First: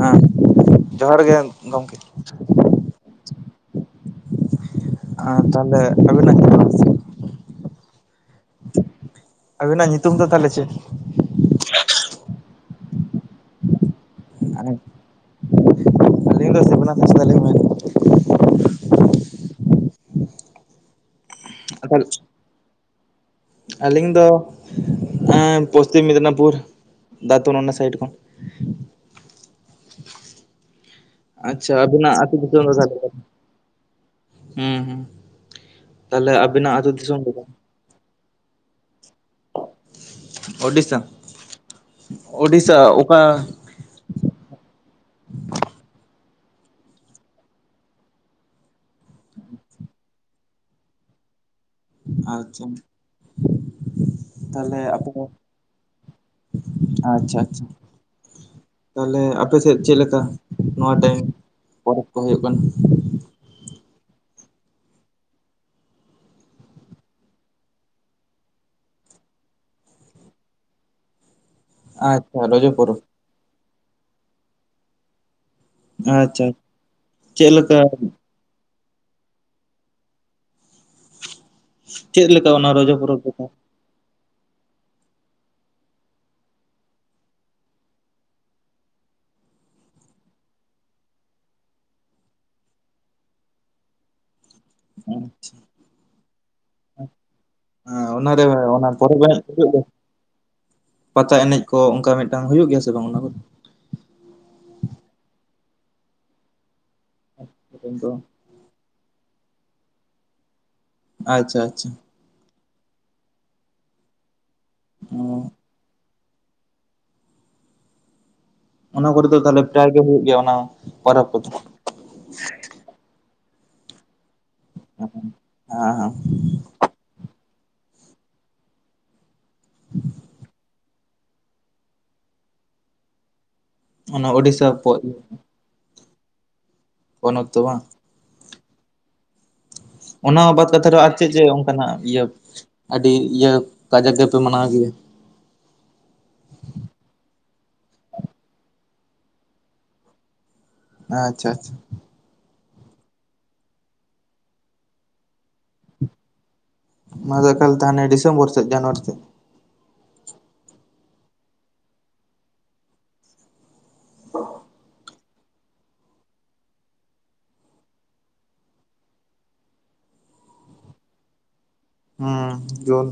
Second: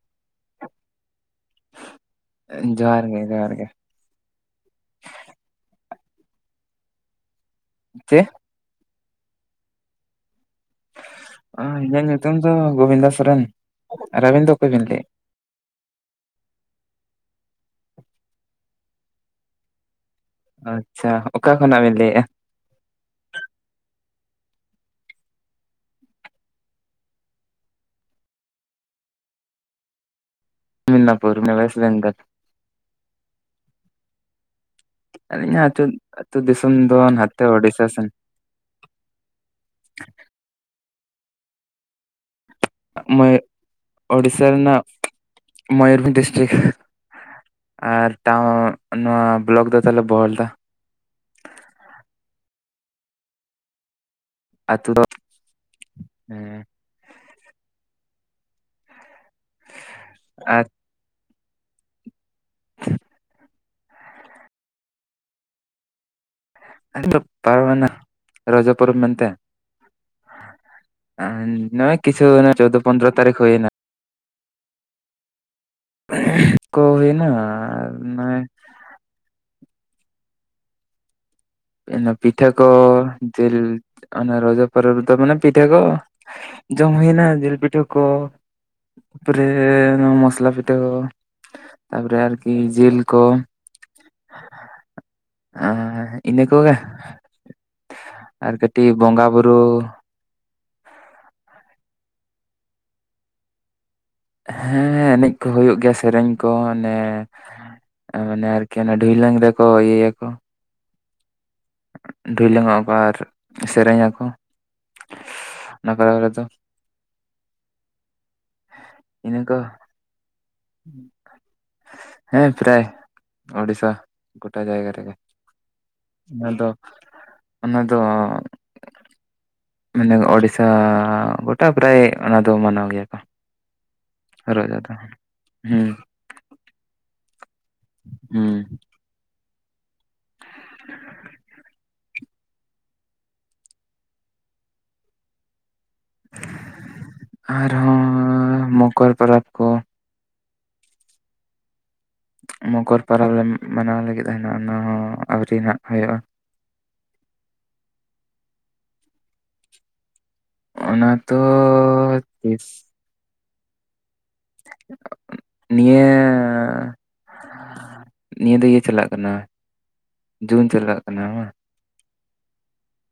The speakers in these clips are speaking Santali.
ᱦᱮᱸ ᱡᱚᱦᱟᱨ ᱜᱮ ᱜᱚᱢᱠᱮ ᱡᱚᱦᱟᱨ ᱜᱮ ᱡᱚᱦᱟᱨ ᱜᱮ ᱟᱨ ᱛᱟᱦᱚᱞᱮ ᱟᱹᱵᱤᱱᱟᱜ ᱪᱼᱟᱥ ᱪᱮᱫ ᱟᱵᱤᱱᱟᱜ ᱧᱩᱛᱩᱢ ᱫᱚ ᱛᱟᱦᱚᱞᱮ ᱪᱮᱫ? ᱤᱧᱟᱹᱜ ᱧᱩᱛᱩᱢ ᱫᱚ ᱜᱳᱵᱤᱱᱫᱚ ᱥᱚᱨᱮᱱ ᱟᱵᱤᱱ ᱫᱚ ᱚᱠᱚᱭ ᱵᱤᱱ ᱞᱟᱹᱭᱮᱫ ᱟᱹᱞᱤᱧ ᱫᱚ ᱥᱮᱢᱞᱟ ᱦᱟᱸᱥᱫᱟ ᱢᱮᱱ ᱮᱫᱟ ᱟᱪᱪᱷᱟ ᱚᱠᱟ ᱠᱷᱚᱱᱟᱜ ᱵᱤᱱ ᱮᱫᱟ᱾ ᱞᱟᱹᱭᱮᱜᱼᱟ ᱦᱮᱸ ᱯᱚᱥᱪᱤᱢ ᱢᱮᱫᱽᱱᱟᱯᱩᱨ ᱫᱟᱛᱩᱱ ᱚᱱᱟ ᱥᱟᱭᱤᱰ ᱠᱷᱚᱱ ᱢᱤᱫᱽᱱᱟᱯᱩᱨ ᱟᱪᱪᱷᱟ ᱳᱭᱮᱥᱴ ᱵᱮᱝᱜᱚᱞ ᱟᱵᱤᱱᱟᱜ ᱟᱹᱛᱩ ᱧᱩᱛᱩᱢ ᱫᱚ ᱛᱟᱦᱚᱞᱮ ᱚᱠᱟᱨᱮ ᱦᱮᱸ ᱦᱮᱸ ᱟᱹᱞᱤᱧᱟᱜ ᱟᱹᱛᱩ ᱛᱟᱦᱞᱮ ᱟᱹᱛᱩ ᱟᱵᱤᱱᱟᱜ ᱟᱹᱛᱩ ᱫᱤᱥᱚᱢ ᱫᱚ ᱱᱟᱛᱮ ᱳᱰᱤᱥᱟ ᱥᱮᱱ ᱚᱰᱤᱥᱥᱟ ᱢᱩ ᱳᱨᱤᱥᱟ ᱨᱮᱱᱟᱜ ᱢᱚᱭᱩᱨᱵᱷᱚᱸᱡᱽ ᱰᱤᱥᱴᱤᱠ ᱟᱨ ᱴᱟᱣᱩᱱ ᱱᱚᱣᱟ ᱵᱞᱚᱠ ᱫᱚ ᱛᱟᱦᱮᱞᱮ ᱵᱚᱦᱚᱞᱫᱟ ᱟᱪᱪᱷᱟ ᱛᱟᱦᱚᱞᱮ ᱟᱹᱛᱩ ᱫᱚ ᱟᱯᱮ ᱦᱮᱸ ᱟᱪᱪᱷᱟ ᱟᱪᱪᱷᱟ ᱛᱟᱦᱞᱮ ᱟᱯᱮ ᱥᱮᱫ ᱪᱮᱫᱞᱮᱠᱟ ᱟᱨ ᱱᱚᱣᱟ ᱴᱟᱭᱤᱢ ᱯᱚᱨᱚᱵᱽ ᱠᱚ ᱦᱩᱭᱩᱜ ᱠᱟᱱᱟ ᱟ ᱯᱟᱨᱚᱢᱱᱟ ᱨᱚᱡ ᱯᱚᱨᱚᱵ ᱢᱮᱱᱛᱮ ᱱᱚ ᱠᱤᱪᱷᱩ ᱟᱪᱪᱷᱟ ᱨᱚᱡᱚ ᱪᱳᱫᱳ ᱯᱚᱨᱚᱵᱽ ᱯᱚᱱᱫᱨᱚ ᱛᱟᱨᱤᱠᱷ ᱦᱩᱭ ᱮᱱᱟ ᱟᱪᱪᱷᱟ ᱠᱚ ᱦᱩᱭᱮᱱᱟ ᱪᱮᱫ ᱞᱮᱠᱟ ᱟᱨ ᱢᱟᱱᱮ ᱤᱱᱟ ᱪᱮᱫ ᱯᱤᱴᱷᱟᱹ ᱞᱮᱠᱟ ᱠᱚ ᱚᱱᱟ ᱨᱚᱡᱚ ᱯᱚᱨᱚᱵᱽ ᱨᱮᱫᱚ? ᱡᱤᱞ ᱚᱱᱟ ᱨᱚᱡᱚ ᱯᱚᱨᱚᱵ ᱨᱮᱫᱚ ᱢᱟᱱᱮ ᱯᱤᱴᱟ ᱠᱚ ᱡᱚᱢ ᱦᱩᱭᱮᱱᱟ ᱡᱤᱞ ᱯᱤᱴᱟ ᱠᱚ ᱛᱟᱨᱯᱚᱨᱮ ᱱᱚᱣᱟ ᱢᱚᱥᱞᱟ ᱯᱤᱴᱷᱟᱹ ᱛᱟᱨᱯᱚᱨᱮ ᱟᱨᱠᱤ ᱡᱤᱞ ᱠᱚ ᱟᱪᱪᱷᱟ ᱤᱱᱟᱹ ᱠᱚᱜᱮ ᱚᱱᱟᱨᱮ ᱟᱨ ᱠᱟᱹᱴᱤᱡ ᱚᱱᱟ ᱯᱚᱨᱚᱵ ᱵᱚᱸᱜᱟ ᱵᱩᱨᱩ ᱦᱩᱭᱩᱜ ᱫᱚ ᱯᱟᱛᱟ ᱮᱱᱮᱡ ᱠᱚ ᱚᱱᱠᱟ ᱢᱤᱫᱴᱟᱝ ᱦᱩᱭᱩᱜ ᱜᱮᱭᱟ ᱥᱮ ᱵᱟᱝ ᱚᱱᱟ ᱠᱚ ᱦᱮᱸ ᱮᱱᱮᱡ ᱠᱚ ᱦᱩᱭᱩᱜ ᱜᱮᱭᱟ ᱥᱮᱨᱮᱧ ᱠᱚ ᱚᱱᱮ ᱫᱚ? ᱢᱟᱱᱮ ᱟᱨᱠᱤ ᱚᱱᱟ ᱰᱷᱩᱭᱞᱟᱝ ᱨᱮᱠᱚ ᱤᱭᱟᱹᱭᱟᱠᱚ ᱟᱪᱪᱷᱟ ᱟᱪᱪᱷᱟ ᱰᱷᱤᱞᱟᱹᱝ ᱚᱜᱼᱟ ᱠᱚ ᱟᱨ ᱥᱮᱨᱮᱧᱟᱠᱚ ᱚᱱᱟ ᱠᱚ ᱛᱚ ᱚᱱᱟ ᱠᱚᱨᱮ ᱤᱱᱟᱹ ᱫᱚ ᱛᱟᱦᱚᱞᱮ ᱯᱨᱟᱭ ᱜᱮ ᱦᱩᱭᱩᱜ ᱜᱮᱭᱟ ᱚᱱᱟ ᱯᱚᱨᱚᱵᱽ ᱠᱚᱫᱚ? ᱦᱮᱸ ᱯᱨᱟᱭ ᱩᱲᱤᱥᱟ ᱜᱳᱴᱟ ᱡᱟᱭᱜᱟ ᱦᱮᱸ ᱨᱮᱜᱮ ᱦᱮᱸ ᱚᱱᱟ ᱫᱚ ᱚᱱᱟ ᱫᱚ ᱢᱟᱱᱮ ᱚᱲᱤᱥᱟ ᱜᱚᱴᱟ ᱯᱨᱟᱭ ᱚᱱᱟ ᱫᱚ ᱢᱟᱱᱟᱣ ᱜᱮᱭᱟ ᱠᱚ ᱚᱱᱟ ᱳᱰᱤᱥᱟ [unintelligible] ᱦᱮᱸ ᱩᱱ ᱚᱠᱛᱚ ᱵᱟᱝ ᱦᱩᱸ ᱚᱱᱟ ᱵᱟᱫ ᱠᱟᱛᱮᱫ ᱨᱮᱦᱚ ᱟᱨ ᱪᱮᱫ ᱪᱮᱫ ᱚᱱᱠᱟᱱᱟᱜ ᱤᱭᱟᱹ ᱟᱹᱰᱤ ᱤᱭᱟᱹ ᱠᱟᱡᱟᱠ ᱜᱮᱯᱮ ᱢᱟᱱᱟᱣ ᱜᱮᱭᱟ ᱟᱨᱦᱚᱸ ᱢᱚᱠᱚᱨ ᱯᱚᱨᱚᱵᱽ ᱠᱚ ᱟᱪᱪᱷᱟ ᱟᱪᱪᱷᱟ ᱢᱚᱠᱚᱨ ᱯᱚᱨᱚᱵᱽ ᱞᱮ ᱢᱟᱱᱟᱣ ᱞᱟᱹᱜᱤᱫ ᱞᱟᱹᱜᱤᱫ-ᱟ ᱚᱱᱟ ᱦᱚᱸ ᱟᱹᱣᱨᱤ ᱦᱟᱸᱜ ᱦᱩᱭᱩᱜ-ᱟ᱾ ᱱᱚᱣᱟ ᱫᱚ ᱮᱠᱟᱞ ᱛᱮ ᱦᱟᱱᱮ ᱰᱤᱥᱢᱵᱚᱨ ᱪᱮ ᱡᱟᱱᱣᱟᱨᱤ ᱥᱮ ᱚᱱᱟ ᱛᱚ ᱛᱤᱥ ᱱᱤᱭᱟᱹ ᱱᱤᱭᱟᱹ ᱫᱚ ᱤᱭᱟᱹ ᱪᱟᱞᱟᱜ ᱠᱟᱱᱟ ᱡᱩᱱ ᱪᱟᱞᱟᱜ ᱠᱟᱱᱟ ᱵᱟᱝ ᱦᱮᱸ ᱡᱩᱱ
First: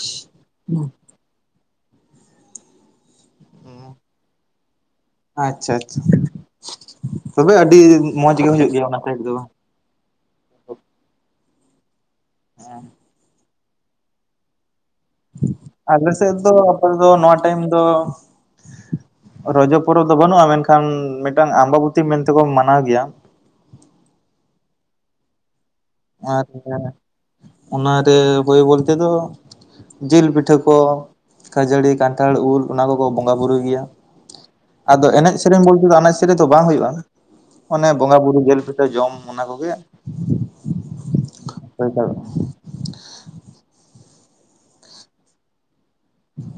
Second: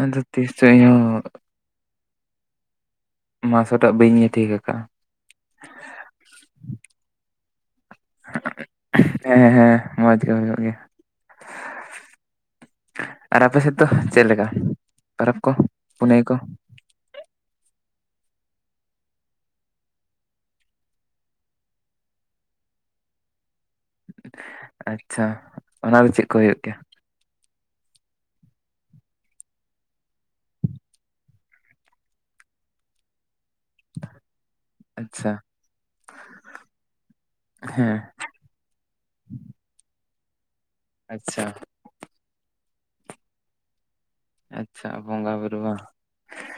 ᱟᱫᱚ ᱛᱤᱥ ᱪᱚ ᱦᱩᱭᱩᱜ ᱢᱟᱥ ᱴᱟᱜ ᱵᱟᱹᱧ ᱴᱷᱤᱠ ᱟᱠᱟᱫ-ᱟ᱾ ᱟᱪᱪᱷᱟ ᱟᱪᱪᱷᱟ ᱛᱚᱵᱮ ᱟᱹᱰᱤ ᱢᱚᱡᱽ ᱜᱮ ᱦᱩᱭᱩᱜ ᱜᱮᱭᱟ ᱚᱱᱟ ᱥᱟᱭᱤᱰ ᱫᱚ ᱵᱟᱝ ᱢᱚᱡᱽ ᱜᱮ ᱦᱩᱭᱩᱜ ᱜᱮᱭᱟ ᱦᱮᱸ ᱟᱨ ᱟᱯᱮ ᱥᱮᱫ ᱫᱚ ᱪᱮᱫ ᱞᱮᱠᱟ? ᱯᱚᱨᱚᱵᱽ ᱠᱚ ᱟᱞᱮ ᱯᱩᱱᱟᱹᱭ ᱠᱚ ᱥᱮᱫ ᱫᱚ ᱟᱯᱮ ᱫᱚ ᱱᱚᱣᱟ ᱴᱟᱭᱤᱢ ᱫᱚ ᱨᱚᱡᱚ ᱯᱚᱨᱚᱵᱽ ᱫᱚ ᱵᱟᱹᱱᱩᱜ-ᱟ ᱢᱮᱱᱠᱷᱟᱱ ᱢᱤᱫᱴᱟᱱ ᱟᱢᱵᱟᱵᱚᱛᱤ ᱢᱮᱱᱛᱮᱠᱚ ᱢᱟᱱᱟᱣ ᱜᱮᱭᱟ᱾ ᱟᱪᱪᱷᱟ ᱚᱱᱟ ᱫᱚ ᱪᱮᱫ ᱠᱚ ᱟᱨ ᱦᱩᱭᱩᱜ ᱜᱮᱭᱟ? ᱚᱱᱟᱨᱮ ᱦᱳᱭ ᱵᱚᱞᱛᱮ ᱫᱚ ᱡᱤᱞ ᱯᱤᱴᱷᱟᱹ ᱠᱚ ᱠᱷᱟᱹᱡᱟᱹᱲᱤ ᱠᱟᱱᱴᱷᱟᱲ ᱩᱞ ᱚᱱᱟ ᱠᱚᱠᱚ ᱵᱚᱸᱜᱟᱵᱩᱨᱩᱭ ᱜᱮᱭᱟ ᱟᱫᱚ ᱮᱱᱮᱡ ᱟᱪᱪᱷᱟ ᱥᱮᱨᱮᱧ ᱵᱚᱞᱛᱮ ᱫᱚ ᱮᱱᱮᱡ ᱥᱮᱨᱮᱧ ᱫᱚ ᱵᱟᱝ ᱦᱩᱭᱩᱜ-ᱟ ᱾ ᱚᱱᱮ ᱦᱮᱸ ᱵᱚᱸᱜᱟ ᱵᱩᱨᱩ ᱡᱤᱞ ᱯᱤᱴᱷᱟᱹ ᱡᱚᱢ ᱚᱱᱟ ᱠᱚᱜᱮ ᱟᱪᱪᱷᱟ ᱫᱟᱲᱮᱭᱟᱜᱼᱟ᱾ ᱟᱪᱪᱷᱟ ᱵᱚᱸᱜᱟ ᱵᱩᱨᱩ ᱵᱟᱝ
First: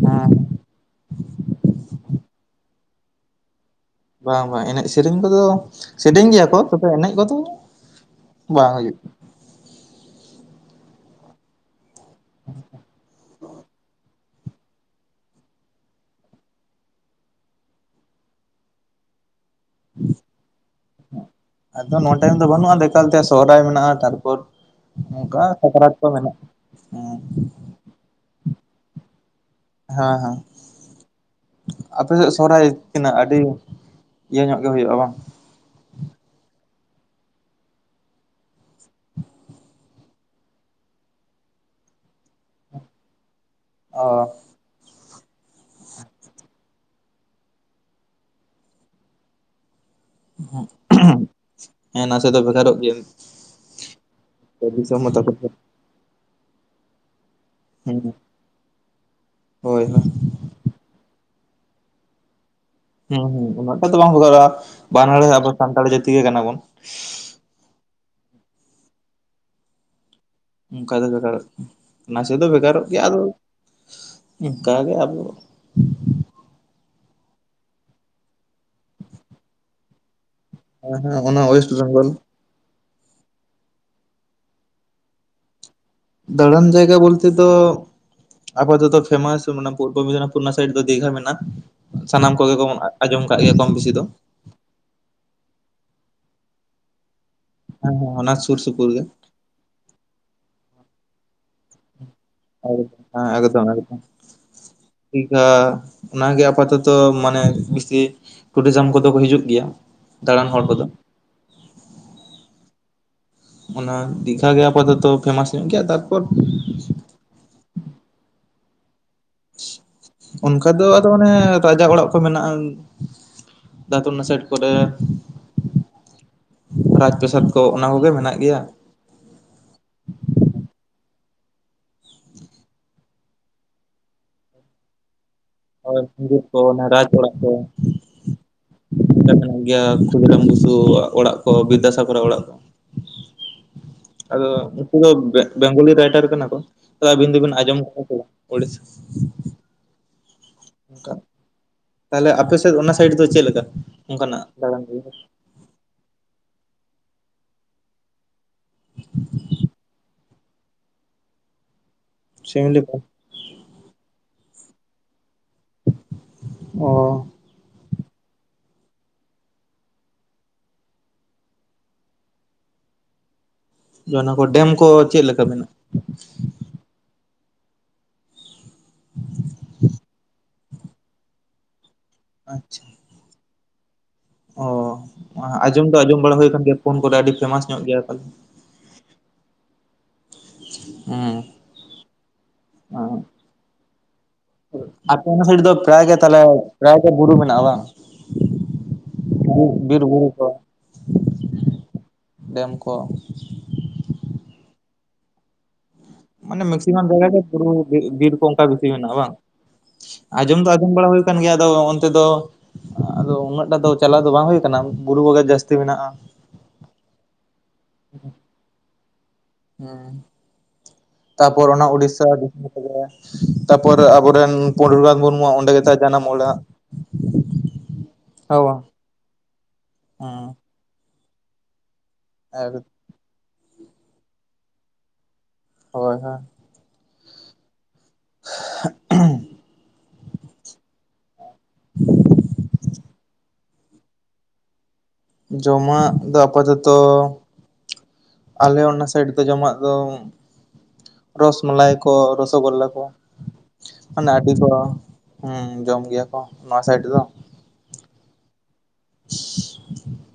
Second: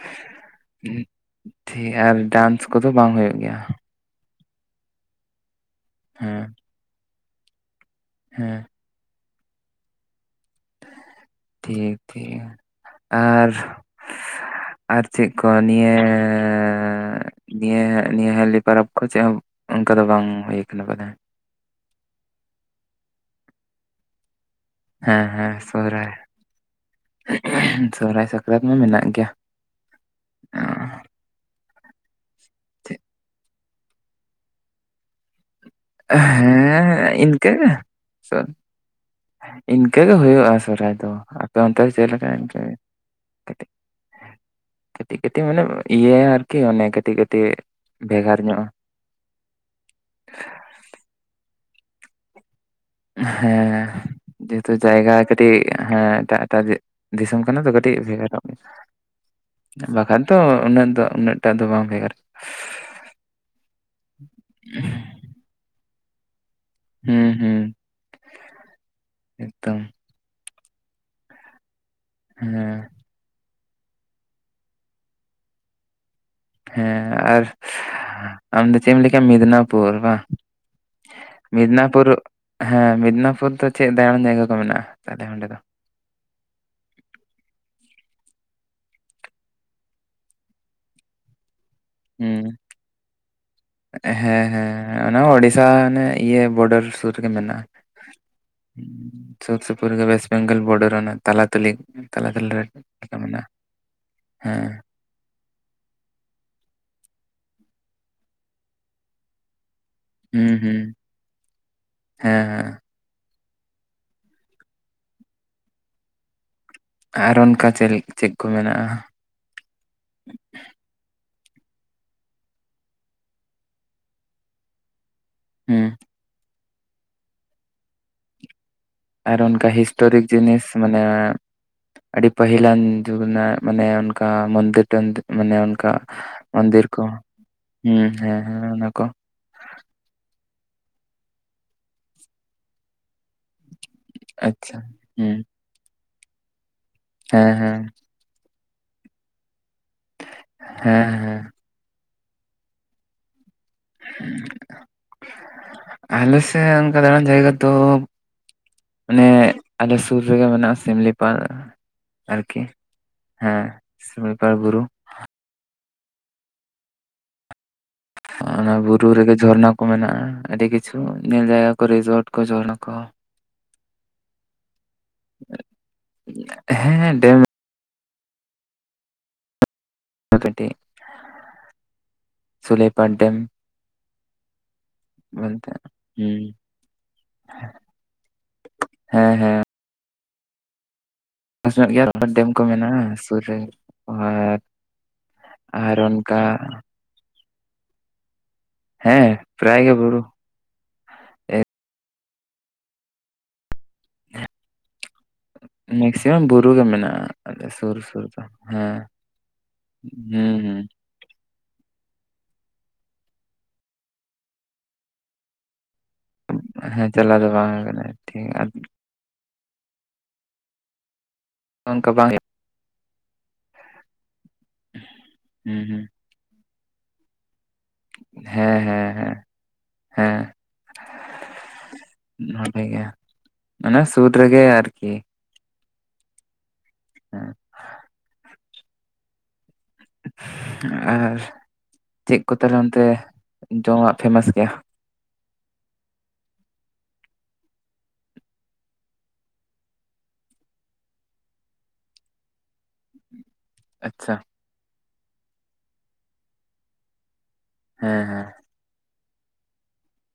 ᱦᱮᱸ ᱴᱷᱤᱠ ᱟᱨ ᱰᱟᱱᱥ ᱠᱚᱫᱚ ᱵᱟᱝ ᱦᱩᱭᱩᱜ ᱜᱮᱭᱟ ᱵᱟᱝ ᱵᱟᱝ ᱮᱱᱮᱡ ᱥᱮᱨᱮᱧ ᱠᱚᱫᱚ ᱥᱮᱨᱮᱧ ᱦᱮᱸ ᱜᱮᱭᱟ ᱠᱚ ᱛᱚᱵᱮ ᱮᱱᱮᱡ ᱠᱚᱫᱚ ᱦᱮᱸ ᱵᱟᱝ ᱦᱩᱭᱩᱜ ᱴᱷᱤᱠ ᱴᱷᱤᱠ ᱟᱨ ᱟᱨ ᱪᱮᱫ ᱠᱚ ᱱᱤᱭᱟᱹ ᱱᱤᱭᱟᱹ ᱱᱤᱭᱟᱹ ᱦᱟᱹᱞᱤ ᱯᱚᱨᱚᱵᱽ ᱠᱚ ᱪᱮᱫ ᱦᱚᱸ ᱚᱱᱠᱟ ᱫᱚ ᱵᱟᱝ ᱦᱩᱭ ᱠᱟᱱᱟ ᱵᱚᱞᱮ ᱮᱠᱟᱞ ᱛᱮ ᱥᱚᱦᱨᱟᱭ ᱢᱮᱱᱟᱜ-ᱟ ᱛᱟᱨᱯᱚᱨ ᱦᱮᱸ ᱦᱮᱸ ᱚᱱᱠᱟ ᱥᱟᱠᱨᱟᱛ ᱠᱚ ᱥᱚᱦᱨᱟᱭ ᱢᱮᱱᱟᱜᱼᱟ ᱦᱮᱸ ᱥᱚᱦᱚᱨᱟᱭ ᱥᱟᱠᱨᱟᱛ ᱢᱟ ᱢᱮᱱᱟᱜ ᱜᱮᱭᱟ᱾ ᱦᱮᱸ ᱦᱮᱸ ᱟᱯᱮ ᱥᱮᱫ ᱥᱚᱦᱨᱟᱭ ᱛᱤᱱᱟᱹᱜ ᱟᱹᱰᱤ ᱤᱭᱟᱹ ᱧᱚᱜ ᱜᱮ ᱦᱩᱭᱩᱜ-ᱟ ᱵᱟᱝ ᱦᱮᱸ ᱤᱱᱠᱟᱹᱜᱮ ᱥᱚ ᱤᱱᱠᱟᱹᱜ ᱜᱮ ᱦᱩᱭᱩᱜ-ᱟ ᱥᱚᱦᱨᱟᱭ ᱫᱚ ᱟᱯᱮ ᱚᱱᱛᱮ ᱨᱮ ᱪᱮᱫ ᱞᱮᱠᱟ ᱤᱱᱠᱟᱹ ᱠᱟᱹᱴᱤᱡ ᱚ ᱠᱟᱹᱴᱤᱡ ᱠᱟᱹᱴᱤᱡ ᱢᱟᱱᱮ ᱤᱭᱟᱹᱭᱟ ᱟᱨᱠᱤ ᱚᱱᱮ ᱠᱟᱹᱴᱤᱡ ᱠᱟᱹᱴᱤᱡ ᱵᱷᱮᱜᱟᱨ ᱧᱚᱜ-ᱟ᱾ [inaudible] ᱦᱮᱸ ᱱᱟᱥᱮ ᱫᱚ ᱵᱷᱮᱜᱟᱨᱚᱜ ᱜᱮᱭᱟ ᱦᱮᱸ ᱡᱮᱦᱮᱛᱩ ᱫᱤᱥᱚᱢ ᱦᱚᱸ ᱡᱟᱭᱜᱟ ᱛᱟᱠᱚ ᱫᱚ᱾ ᱠᱟᱹᱴᱤᱡ ᱦᱮᱸ ᱮᱴᱟᱜ ᱫᱤᱥᱚᱢ ᱠᱟᱱᱟ ᱫᱚ ᱠᱟᱹᱴᱤᱡ ᱦᱮᱸ ᱵᱷᱮᱜᱟᱨᱚᱜ ᱜᱮᱭᱟ ᱦᱳᱭ ᱦᱳᱭ ᱵᱟᱠᱷᱟᱱ ᱛᱚ ᱩᱱᱟᱹᱜ ᱫᱚ ᱩᱱᱟᱹᱜ ᱮᱴᱟᱜ ᱫᱚ ᱵᱟᱝ ᱵᱷᱮᱜᱟᱨ ᱦᱩᱸ ᱦᱩᱸ ᱩᱱᱟᱹᱜᱴᱟᱜ ᱫᱚᱚ ᱵᱟᱝ ᱵᱚᱫᱚᱞᱚᱜ ᱟ ᱵᱟᱱᱟᱦᱚᱲ ᱜᱮ ᱟᱵᱚ ᱥᱟᱱᱛᱟᱲ ᱡᱟᱹᱛᱤ ᱜᱮ ᱠᱟᱱᱟ ᱵᱚᱱ᱾ ᱦᱮᱸ ᱦᱩᱸ ᱮᱠᱫᱚᱢ᱾ ᱚᱱᱠᱟ ᱫᱚ ᱵᱷᱮᱜᱟᱨᱚᱜ ᱜᱮ ᱱᱟᱥᱮ ᱫᱚ ᱦᱮᱸ ᱵᱷᱮᱜᱟᱨᱚᱜ ᱜᱮᱭᱟ ᱟᱫᱚ ᱚᱝᱠᱟ ᱜᱮ ᱟᱵᱚ ᱦᱮᱸ ᱟᱨ ᱟᱢᱫᱚ ᱪᱮᱫ ᱮᱢ ᱞᱟᱹᱭ ᱠᱮᱜ ᱟ ᱢᱤᱫᱽᱱᱟᱯᱩᱨ ᱵᱟ? ᱦᱮᱸ ᱦᱮᱸ ᱚᱱᱟ ᱚᱭᱮᱥᱴ ᱵᱮᱝᱜᱚᱞ᱾ ᱦᱮᱸ ᱢᱤᱫᱽᱱᱟᱯᱩᱨ ᱫᱚ ᱪᱮᱫ ᱫᱟᱬᱟᱱ ᱡᱟᱭᱜᱟ ᱠᱚ ᱢᱮᱱᱟᱜᱼᱟ ᱛᱟᱦᱞᱮ ᱚᱸᱰᱮ ᱫᱚ? ᱫᱟᱲᱟᱱ ᱡᱟᱭᱜᱟ ᱵᱚᱞᱛᱮ ᱫᱚ ᱟᱵᱚ ᱫᱚ ᱛᱚ ᱯᱷᱮᱢᱟᱥ ᱢᱟᱱᱮ ᱯᱩᱨᱵᱚᱢᱤᱫᱽᱱᱟᱯᱩᱨ ᱨᱮᱱᱟᱜ ᱥᱟᱭᱤᱰ ᱫᱚ ᱫᱤᱜᱷᱟ ᱢᱮᱱᱟᱜ ᱟ ᱦᱚᱸᱻ ᱵᱮᱥᱤ ᱫᱚ ᱦᱮᱸ ᱦᱮᱸ ᱦᱮᱸ ᱚᱱᱟ ᱚᱰᱤᱥᱟ ᱚᱱᱮ ᱤᱭᱟᱹ ᱵᱳᱰᱟᱨ ᱥᱩᱨ ᱨᱮᱜᱮ ᱢᱮᱱᱟᱜᱼᱟ ᱦᱮᱸ ᱦᱮᱸ ᱚᱱᱟ ᱥᱩᱨ ᱥᱩᱯᱩᱨ ᱜᱮ ᱥᱩᱨ ᱥᱩᱯᱩᱨ ᱨᱮᱜᱮ ᱚᱭᱮᱥᱴ ᱵᱮᱝᱜᱚᱞ ᱵᱚᱨᱰᱟᱨ ᱛᱟᱞᱟ ᱛᱟᱞᱤ ᱛᱟᱞᱟ ᱛᱟᱞᱤ ᱨᱮ [unintelligible] ᱦᱮᱸ ᱢᱮᱱᱟᱜᱼᱟ ᱦᱮᱸ ᱦᱮ ᱚᱱᱟᱜᱮ ᱟᱯᱟᱛᱚᱛᱚ ᱢᱟᱱᱮ ᱵᱤᱥᱤ ᱴᱩᱨᱤᱡᱟᱢ ᱠᱚᱫᱚ ᱠᱚ ᱦᱤᱡᱩᱜ ᱜᱮᱭᱟᱹ᱾ ᱦᱩᱸ ᱦᱩᱸ ᱦᱮᱸ ᱦᱮᱸ ᱚᱱᱟ ᱫᱤᱜᱷᱟ ᱜᱮ ᱟᱯᱟᱛᱚᱛᱚ ᱯᱷᱮᱢᱟᱥ ᱧᱚᱜ ᱜᱮᱭᱟ ᱛᱟᱨᱯᱚᱨ ᱟᱨᱚ ᱚᱱᱠᱟ ᱪᱮᱫ ᱪᱮᱫ ᱠᱚ ᱢᱮᱱᱟᱜᱼᱟ? ᱚᱱᱠᱟ ᱫᱚ ᱟᱫᱚ ᱚᱱᱮᱻ ᱨᱟᱹᱡᱟᱜ ᱚᱲᱟᱜ ᱠᱚ ᱢᱮᱱᱟᱜᱼᱟ ᱫᱟᱛᱚᱱ ᱚᱱᱟ ᱥᱟᱭᱤᱰ ᱠᱚᱨᱮ᱾ ᱦᱩᱸᱻ ᱨᱟᱹᱡᱽ ᱯᱨᱚᱥᱟᱫᱽ ᱠᱚ ᱚᱱᱟ ᱠᱚᱜᱮ ᱢᱮᱱᱟᱹᱜ ᱜᱮᱭᱟ ᱟᱨ ᱚᱱᱠᱟ ᱦᱤᱥᱴᱚᱨᱤᱠ ᱡᱤᱱᱤᱥ ᱢᱟᱱᱮᱻ ᱟᱹᱰᱤ ᱯᱟᱹᱦᱤᱞᱟᱱ ᱡᱩᱜᱽ ᱨᱮᱱᱟᱜ ᱢᱟᱱᱮ ᱚᱱᱠᱟ ᱢᱚᱱᱫᱤᱨ ᱴᱚᱱᱫᱤᱨ ᱢᱟᱱᱮ ᱚᱱᱠᱟ ᱦᱳᱭ ᱢᱚᱱᱫᱤᱨ ᱚᱱᱟ ᱠᱚ ᱨᱟᱡᱽ ᱚᱲᱟᱜ ᱦᱩᱸ ᱦᱮᱸ ᱦᱮᱸ ᱚᱱᱟ ᱠᱚ ᱢᱮᱱᱟᱜ ᱜᱮᱭᱟ ᱠᱷᱩᱫᱤᱨᱟᱢ ᱵᱩᱥᱩ ᱣᱟᱜ ᱚᱲᱟᱜ ᱠᱚ ᱵᱤᱫᱽᱫᱟᱥᱟᱜᱚᱨ ᱟᱜ ᱚᱲᱟᱜ ᱠᱚ᱾ ᱟᱫᱚ ᱟᱪᱪᱷᱟ ᱩᱱᱠᱩ ᱫᱚ ᱦᱩᱸ ᱵᱮᱝᱜᱚᱞᱤ ᱨᱟᱭᱴᱟᱨ ᱠᱟᱱᱟᱠᱚ ᱛᱚ ᱟᱹᱵᱤᱱ ᱦᱮᱸ ᱫᱚᱵᱤᱱ ᱟᱸᱡᱚᱢ ᱦᱮᱸ ᱠᱟᱜ ᱠᱚᱣᱟ ᱥᱮ ᱵᱟᱝ ᱚᱰᱤᱥᱟ ᱦᱮᱸ ᱦᱮᱸ ᱛᱟᱦᱚᱞᱮ ᱟᱯᱮᱮᱥᱮᱫ ᱚᱱᱟ ᱥᱟᱭᱤᱰ ᱫᱚ ᱪᱮᱫ ᱞᱮᱠᱟ᱾ ᱚᱱᱠᱟᱱᱟᱜ ᱫᱟᱬᱟᱱ ᱟᱞᱮ ᱥᱮᱫ ᱚᱱᱠᱟ ᱫᱟᱬᱟᱱ ᱡᱟᱭᱜᱟ ᱛᱚ᱾ ᱚᱱᱮ ᱟᱞᱮ ᱥᱩᱨ ᱨᱮᱜᱮ ᱢᱮᱱᱟᱜᱼᱟ ᱥᱤᱢᱞᱤᱯᱟᱞ ᱾ ᱟᱨᱠᱤ ᱥᱤᱢᱞᱤ ᱠᱚ ᱦᱮᱸ ᱥᱤᱢᱞᱤᱯᱟᱞ ᱵᱩᱨᱩ᱾ ᱚᱻ ᱚᱱᱟ ᱵᱩᱨᱩ ᱨᱮᱜᱮ ᱡᱷᱚᱨᱱᱟᱹ ᱠᱚ ᱢᱮᱱᱟᱜᱼᱟ ᱟᱹᱰᱤ ᱠᱤᱪᱷᱩ ᱧᱮᱞ ᱡᱟᱹᱭᱜᱟᱠᱚ ᱨᱤᱡᱚᱴ ᱠᱚ ᱡᱷᱚᱨᱱᱟ ᱠᱚ᱾ ᱚᱱᱟ ᱠᱚ ᱰᱮᱢ ᱠᱚ ᱪᱮᱫ ᱞᱮᱠᱟ ᱢᱮᱱᱟᱜᱼᱟ ᱦᱮᱸ ᱰᱮᱢ ᱟᱯᱮ ᱴᱷᱮᱡ ᱥᱩᱞᱟᱹᱭ ᱯᱟᱲ ᱰᱮᱢ᱾ ᱚᱻ ᱢᱮᱱᱛᱮ ᱟᱸᱡᱚᱢ ᱫᱚ ᱟᱸᱡᱚᱢ ᱵᱟᱲᱟᱹ ᱦᱩᱸ ᱦᱩᱭ ᱟᱠᱟᱱ ᱜᱮᱭᱟ ᱯᱷᱳᱱ ᱠᱚᱨᱮ ᱟᱹᱰᱤ ᱯᱷᱮᱢᱟᱥ ᱧᱚᱜ ᱜᱮᱭᱟ ᱛᱟᱦᱚᱞᱮ᱾ ᱦᱮᱸ ᱦᱮᱸ ᱦᱩᱸ ᱧᱚᱜ ᱜᱮᱭᱟ ᱰᱮᱢ ᱠᱚ ᱢᱮᱱᱟᱜᱼᱟ ᱥᱩᱨ ᱨᱮ ᱟᱨ ᱟᱯᱮ ᱚᱱᱟ ᱥᱟᱭᱤᱰ ᱫᱚ ᱟᱨ ᱯᱨᱟᱭ ᱜᱮ ᱚᱱᱠᱟ ᱛᱟᱦᱚᱞᱮ ᱯᱨᱟᱭ ᱜᱮ ᱵᱩᱨᱩ ᱢᱮᱱᱟᱜᱼᱟ ᱵᱟᱝ? ᱦᱮᱸ ᱵᱤᱨ ᱯᱨᱟᱭ ᱜᱮ ᱵᱩᱨᱩ ᱵᱤᱨᱵᱩᱨᱩ ᱠᱚ᱾ ᱰᱮᱢ ᱠᱚᱻ᱾ ᱢᱮᱠᱥᱤᱢᱟᱢ ᱢᱟᱱᱮ ᱵᱩᱨᱩ ᱜᱮ ᱢᱮᱠᱥᱤᱢᱟᱢ ᱢᱮᱱᱟᱜᱼᱟ ᱡᱟᱭᱜᱟ ᱜᱮ ᱟᱞᱮ ᱵᱩᱨᱩ ᱥᱩᱨ ᱥᱩᱨ ᱵᱤᱨ ᱫᱚ ᱠᱚ ᱚᱱᱠᱟ ᱵᱮᱥᱤ ᱦᱮᱸ ᱢᱮᱱᱟᱜᱼᱟ ᱵᱟᱝ‌? ᱦᱩᱸ ᱟᱸᱡᱚᱢ ᱫᱚ ᱦᱩᱸ ᱟᱸᱡᱚᱢ ᱵᱟᱲᱟ ᱦᱩᱭ ᱠᱟᱱ ᱜᱮᱭᱟ ᱟᱫᱚ ᱛᱮᱫᱚ ᱟᱫᱚ ᱩᱱᱟᱹᱜᱴᱟᱜ ᱫᱚ ᱪᱟᱞᱟᱣ ᱫᱚ ᱵᱟᱝ ᱦᱩᱭ ᱠᱟᱱᱟ ᱵᱩᱨᱩ ᱠᱚᱜᱮ ᱡᱟᱹᱥᱛᱤ ᱢᱮᱱᱟᱜᱼᱟ ᱦᱮᱸ ᱪᱟᱞᱟᱣ ᱫᱚ ᱵᱟᱝ ᱦᱩᱭ ᱠᱟᱱᱟ ᱴᱷᱤᱠᱟ ᱦᱩ ᱛᱟᱯᱚᱨ ᱚᱱᱟ ᱚᱱᱠᱟ ᱩᱲᱤᱥᱥᱟ ᱵᱟᱝ ᱫᱤᱥᱚᱢ ᱨᱮᱜᱮ ᱛᱟᱯᱚᱨ ᱟᱵᱚᱨᱮᱱ ᱯᱚᱱᱰᱤᱛ ᱨᱚᱜᱷᱩᱱᱟᱛᱷ ᱢᱩᱨᱢᱩᱣᱟᱜ ᱚᱚᱱᱰᱮ ᱦᱩᱸ ᱜᱮᱛᱟᱭ ᱦᱩᱸ ᱡᱟᱱᱟᱢ ᱚᱲᱟᱜ ᱾ ᱦᱮᱸ ᱦᱮᱸ ᱦᱮᱸ᱾ ᱦᱮᱸ ᱚᱸᱻ ᱱᱚᱰᱮ ᱜᱮ ᱢᱟᱱᱮ ᱥᱩᱨ ᱨᱮ ᱜᱮ ᱟᱨᱠᱤ ᱦᱳᱭ ᱦᱳᱭ ᱦᱮᱸ ᱻ [unintelligible] ᱟᱨ ᱪᱮᱫ ᱠᱚ ᱛᱟᱦᱟᱞᱮ ᱚᱱᱛᱮ ᱡᱚᱢᱟᱜ ᱯᱷᱮᱢᱟᱥ ᱜᱮᱭᱟ ᱡᱚᱢᱟᱜ ᱫᱚ ᱟᱯᱟᱛᱚᱛᱚ ᱟᱞᱮ ᱚᱱᱟ ᱥᱟᱭᱤᱰ ᱫᱚ ᱡᱚᱢᱟᱜ ᱫᱚ ᱨᱚᱥᱢᱞᱟᱭ ᱠᱚ ᱨᱚᱥᱚᱜᱳᱞᱞᱟ ᱠᱚ ᱦᱟᱱᱮ ᱟᱪᱪᱷᱟ ᱟᱹᱰᱤ ᱠᱚ ᱦᱮ ᱡᱚᱢ ᱜᱮᱭᱟ ᱠᱚ ᱱᱚᱣᱟ ᱥᱟᱭᱤᱰᱫᱚ ᱦᱮᱸ ᱦᱮᱸ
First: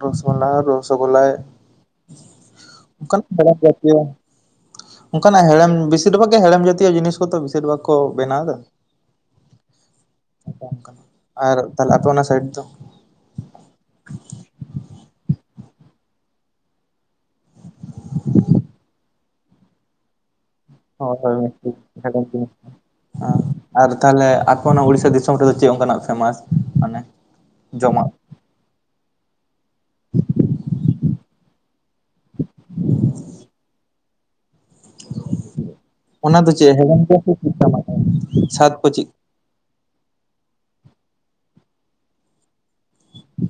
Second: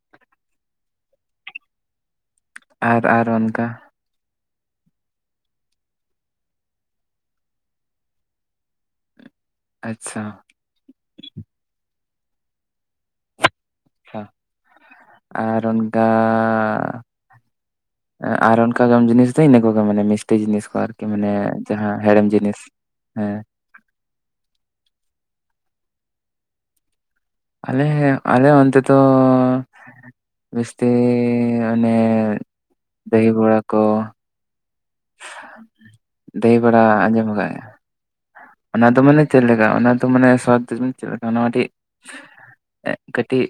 ᱨᱚᱥᱚᱢᱞᱟ ᱨᱚᱥᱚᱜᱳᱞᱞᱟᱭ ᱟᱨ ᱚᱱᱠᱟᱱᱟᱜ ᱟᱨ ᱚᱱᱠᱟ ᱵᱟᱨᱭᱟ ᱯᱮᱭᱟ ᱚᱱᱠᱟᱱᱟᱜ ᱦᱮᱲᱮᱢ ᱵᱮᱥᱤᱨ ᱵᱷᱟᱜᱽ ᱜᱮ ᱦᱮᱲᱮᱢ ᱡᱟᱛᱤᱭᱚ ᱡᱤᱱᱤᱥ ᱠᱚᱫᱚ ᱵᱮᱥᱤᱨ ᱵᱷᱟᱜᱽ ᱠᱚ ᱵᱮᱱᱟᱣ ᱮᱫᱟ ᱟᱪᱪᱷᱟ ᱟᱪᱪᱷᱟ ᱟᱨ ᱛᱟᱦᱞᱮ ᱟᱯᱮ ᱚᱱᱟ ᱥᱟᱭᱤᱰ ᱫᱚ ᱟᱪᱪᱷᱟ ᱟᱨ ᱚᱱᱠᱟ ᱟᱨ ᱚᱱᱠᱟ ᱡᱚᱢ ᱡᱤᱱᱤᱥ ᱫᱚ ᱤᱱᱟᱹ ᱠᱚᱜᱮ ᱢᱟᱱᱮ ᱢᱤᱥ ᱦᱳᱭ ᱦᱳᱭ ᱴᱷᱤᱠ ᱡᱤᱱᱤᱥ ᱦᱮᱸ ᱟᱨ ᱛᱟᱦᱮ ᱚᱱᱟ ᱩᱲᱤᱥᱥᱟ ᱫᱤᱥᱚᱢ ᱨᱮᱫᱚ ᱪᱮᱫ ᱚᱱᱠᱟᱱᱟᱜ ᱯᱷᱮᱢᱟᱥ ᱠᱟᱱᱟ ᱟᱞᱮ ᱟᱞᱮ ᱚᱱᱛᱮ ᱫᱚ ᱡᱟᱥᱛᱤ ᱢᱟᱱᱮ ᱰᱟᱹᱦᱤ ᱵᱚᱲᱟ ᱠᱚ ᱚᱱᱟ ᱫᱚ ᱫᱟᱹᱦᱤ ᱪᱮᱫ ᱵᱚᱲᱟ ᱦᱮᱫ ᱜᱮᱭᱟ ᱟᱸᱡᱚᱢ ᱟᱠᱟᱫ ᱪᱮᱫ ᱠᱟᱱᱟᱜ ᱠᱟᱱᱟ ᱥᱟᱫ ᱠᱚ ᱚᱱᱟ ᱫᱚ ᱢᱟᱱᱮ ᱪᱮᱫ ᱞᱮᱠᱟ ᱚᱱᱟ ᱫᱚ ᱢᱟᱱᱮ ᱥᱚᱫ ᱪᱮᱫ ᱞᱮᱠᱟ ᱱᱚᱣᱟ ᱴᱤᱡ ᱠᱟᱹᱴᱤᱡ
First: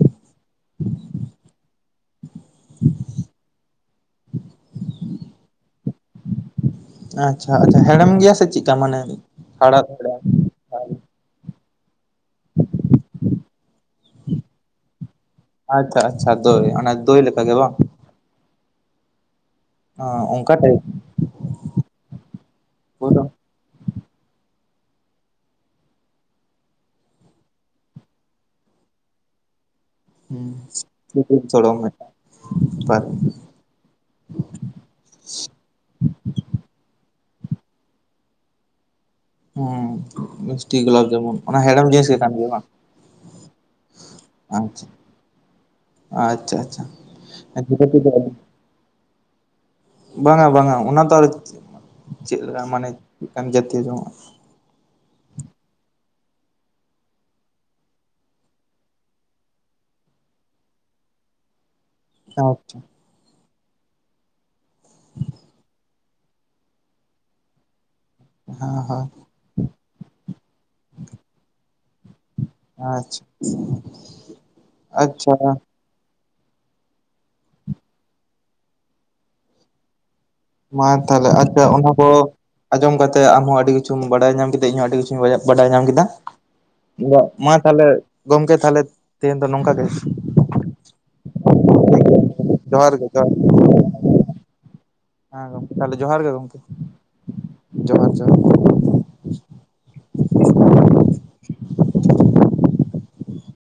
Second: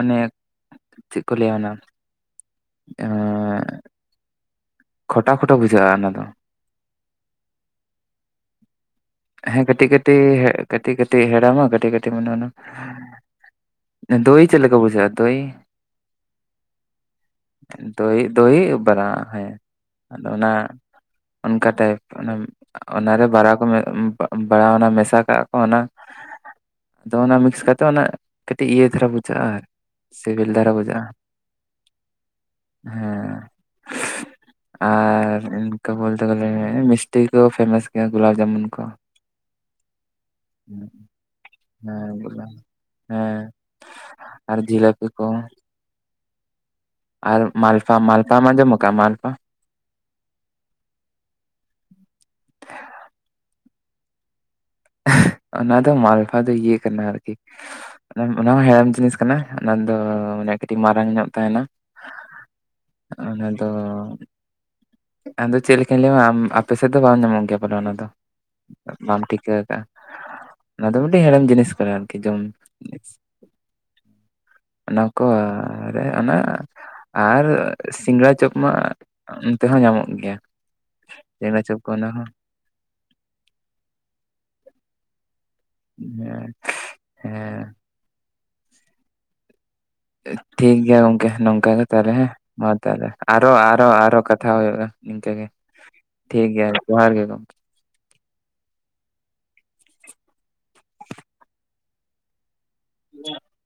ᱚᱱᱮ ᱪᱮᱫ ᱠᱚ ᱞᱟᱹᱭᱟ ᱚᱱᱟ ᱠᱷᱚᱴᱟ ᱠᱷᱚᱴᱟ ᱵᱩᱡᱷᱟᱹᱜᱼᱟ ᱚᱱᱟ ᱫᱚ ᱟᱪᱪᱷᱟ ᱟᱪᱪᱷᱟ ᱦᱮᱲᱮᱢ ᱜᱮᱭᱟ ᱥᱮ ᱪᱮᱫ ᱦᱮᱸ ᱠᱟᱹᱴᱤᱡ ᱠᱟᱹᱴᱤᱡ ᱠᱟᱹᱴᱤᱡ ᱠᱟᱹᱴᱤᱡ ᱦᱮᱲᱟᱢ ᱟ ᱫᱳᱭ ᱪᱮᱫ ᱞᱮᱠᱟ ᱵᱩᱡᱟᱜ ᱟ ᱫᱳᱭ ᱟᱪᱪᱷᱟ ᱟᱪᱪᱷᱟ ᱫᱳᱭ ᱚᱱᱟ ᱫᱳᱭ ᱞᱮᱠᱟ ᱜᱮ ᱵᱟᱝ ᱫᱳᱭ ᱫᱳᱭ ᱵᱟᱨᱟ ᱦᱮᱸ ᱟᱫᱚ ᱚᱱᱟ ᱚᱱᱠᱟ ᱴᱟᱭᱤᱯ ᱚᱱᱠᱟ ᱴᱟᱭᱤᱯ ᱚᱱᱟ ᱯᱩᱨᱟᱹ ᱚᱱᱟᱨᱮ ᱵᱟᱲᱟ ᱠᱚ ᱵᱟᱲᱟᱣᱱᱟ ᱢᱮᱥᱟ ᱠᱟᱜᱼᱟ ᱠᱚ ᱚᱱᱟ ᱟᱫᱚ ᱚᱱᱟ ᱢᱤᱠᱥ ᱠᱟᱛᱮ ᱚᱱᱟ ᱠᱟᱹᱴᱤᱡ ᱤᱭᱟᱹ ᱫᱷᱟᱨᱟ ᱵᱩᱡᱷᱟᱹᱜᱼᱟ ᱟᱨ ᱦᱩᱸ ᱥᱤᱵᱤᱞ ᱫᱷᱟᱨᱟ ᱵᱩᱡᱷᱟᱹᱜᱼᱟ ᱥᱤᱵᱤᱞ ᱥᱚᱲᱚᱢ ᱢᱤᱫᱴᱟᱝ ᱵᱮᱯᱟᱨ ᱦᱮᱸ ᱟᱨ ᱤᱱᱠᱟ ᱵᱚᱞᱛᱮ ᱢᱤᱥᱴᱤ ᱠᱚ ᱯᱷᱮᱢᱟᱥ ᱜᱮᱭᱟ ᱜᱩᱞᱟᱵ ᱡᱟᱢᱩᱱ ᱠᱚ ᱦᱮᱸ ᱢᱤᱥᱴᱤ ᱜᱩᱞᱟᱯ ᱡᱟᱢᱩᱱ ᱚᱱᱟ ᱦᱮᱲᱮᱢ ᱡᱤᱱᱤᱥ ᱜᱮ ᱠᱟᱱ ᱦᱮᱸ ᱜᱮᱭᱟ ᱵᱟᱝ ᱦᱮᱸ ᱟᱨ ᱟᱪᱪᱷᱟ ᱡᱷᱤᱞᱟᱹᱯᱤ ᱠᱚ ᱟᱪᱪᱷᱟ ᱟᱪᱪᱷᱟ ᱟᱨ ᱢᱟᱞᱯᱟ ᱡᱷᱤᱞᱟᱹᱯᱤ ᱫᱚ ᱢᱟᱞᱯᱟ ᱢᱟ ᱡᱚᱢᱠᱟᱟᱜ ᱢᱟᱞᱯᱟ ᱵᱟᱝᱟ ᱵᱟᱝᱟ ᱚᱱᱟ ᱛ ᱟᱨ ᱪᱮᱫ ᱞᱮᱠᱟ ᱢᱟᱱᱮ ᱪᱮᱫ ᱡᱟᱹᱛᱤ ᱡᱚᱝ ᱚᱱᱟ ᱫᱚ ᱢᱟᱞᱯᱷᱟ ᱫᱚ ᱤᱭᱟᱹ ᱠᱟᱱᱟ ᱟᱨᱠᱤ ᱚᱱᱟ ᱦᱚᱸ ᱦᱮᱲᱮᱢ ᱡᱤᱱᱤᱥ ᱠᱟᱱᱟ ᱚᱱᱟ ᱫᱚ ᱢᱟᱱᱮ ᱠᱟᱹᱴᱤᱡ ᱢᱟᱨᱟᱝ ᱧᱚᱜ ᱛᱟᱦᱮᱱᱟ ᱟᱪᱪᱷᱟ ᱚᱱᱟ ᱫᱚ ᱟᱫᱚ ᱪᱮᱫ ᱞᱮᱠᱟᱧ ᱞᱟᱹᱭᱟᱢᱟ ᱟᱯᱮ ᱥᱮᱫ ᱫᱚ ᱵᱟᱢ ᱧᱟᱢᱚᱜ ᱜᱮᱭᱟ ᱵᱚᱞᱮ ᱚᱱᱟ ᱫᱚ ᱦᱮᱸ ᱦᱮᱸ ᱵᱟᱢ ᱴᱷᱤᱠᱟ ᱚᱱᱟ ᱫᱚ ᱢᱤᱫᱴᱟᱝ ᱦᱮᱲᱮᱢ ᱡᱤᱱᱤᱥ ᱠᱚ ᱟᱨᱠᱤ ᱡᱚᱢ ᱟᱪᱪᱷᱟ ᱱᱟ ᱠᱚ ᱟᱪᱪᱷᱟ ᱚᱱᱟ ᱟᱨ ᱥᱤᱸᱜᱲᱟ ᱪᱚᱯ ᱢᱟ ᱚᱱᱛᱮ ᱦᱚᱸ ᱧᱟᱢᱚᱜ ᱜᱮᱭᱟ ᱢᱟ ᱛᱟᱦᱞᱮ ᱥᱤᱸᱜᱟᱲᱟ ᱟᱪᱪᱷᱟ ᱪᱚᱯ ᱚᱱᱟ ᱠᱚ ᱦᱚᱸ ᱟᱸᱡᱚᱢ ᱠᱟᱛᱮ ᱟᱢᱦᱚᱸ ᱟᱹᱰᱤ ᱠᱤᱪᱷᱩ ᱵᱟᱰᱟᱭ ᱧᱟᱢ ᱠᱮᱫᱟ ᱤᱧᱦᱚᱸ ᱟᱹᱰᱤ ᱠᱤᱪᱷᱩᱧ ᱵᱟᱡᱟᱭ ᱵᱟᱰᱟᱭ ᱧᱟᱢ ᱠᱮᱫᱟ ᱦᱮᱸ ᱢᱟ ᱦᱮᱸ ᱛᱟᱦᱚᱞᱮ ᱜᱚᱝᱠᱮ ᱛᱟᱦᱚᱞᱮ ᱛᱮᱦᱮᱧ ᱫᱚ ᱱᱚᱝᱠᱟ ᱜᱮ ᱴᱷᱤᱠ ᱜᱮᱭᱟ ᱜᱚᱝᱠᱮ ᱱᱚᱝᱠᱟ ᱜᱮ ᱛᱟᱦᱚᱞᱮ ᱦᱮᱸ ᱢᱟ ᱡᱚᱦᱟᱨ ᱜᱮ ᱛᱟᱦᱚᱞᱮ ᱡᱚᱦᱟᱨ ᱟᱨᱚ ᱟᱨᱚ ᱟᱨᱚ ᱠᱟᱛᱷᱟ ᱦᱩᱭᱩᱜᱼᱟ ᱱᱤᱝᱠᱟᱹ ᱜᱮ ᱦᱮᱸ ᱜᱚᱢᱠᱮ ᱛᱟᱦᱞᱮ ᱡᱚᱦᱟᱨ ᱜᱮ ᱴᱷᱤᱠ ᱜᱚᱢᱠᱮ ᱜᱮᱭᱟ ᱡᱚᱦᱟᱨ ᱜᱮ ᱜᱚᱝᱠᱮ ᱡᱚᱦᱟᱨ ᱡᱚᱦᱟᱨ [unintelligible] [unintelligible]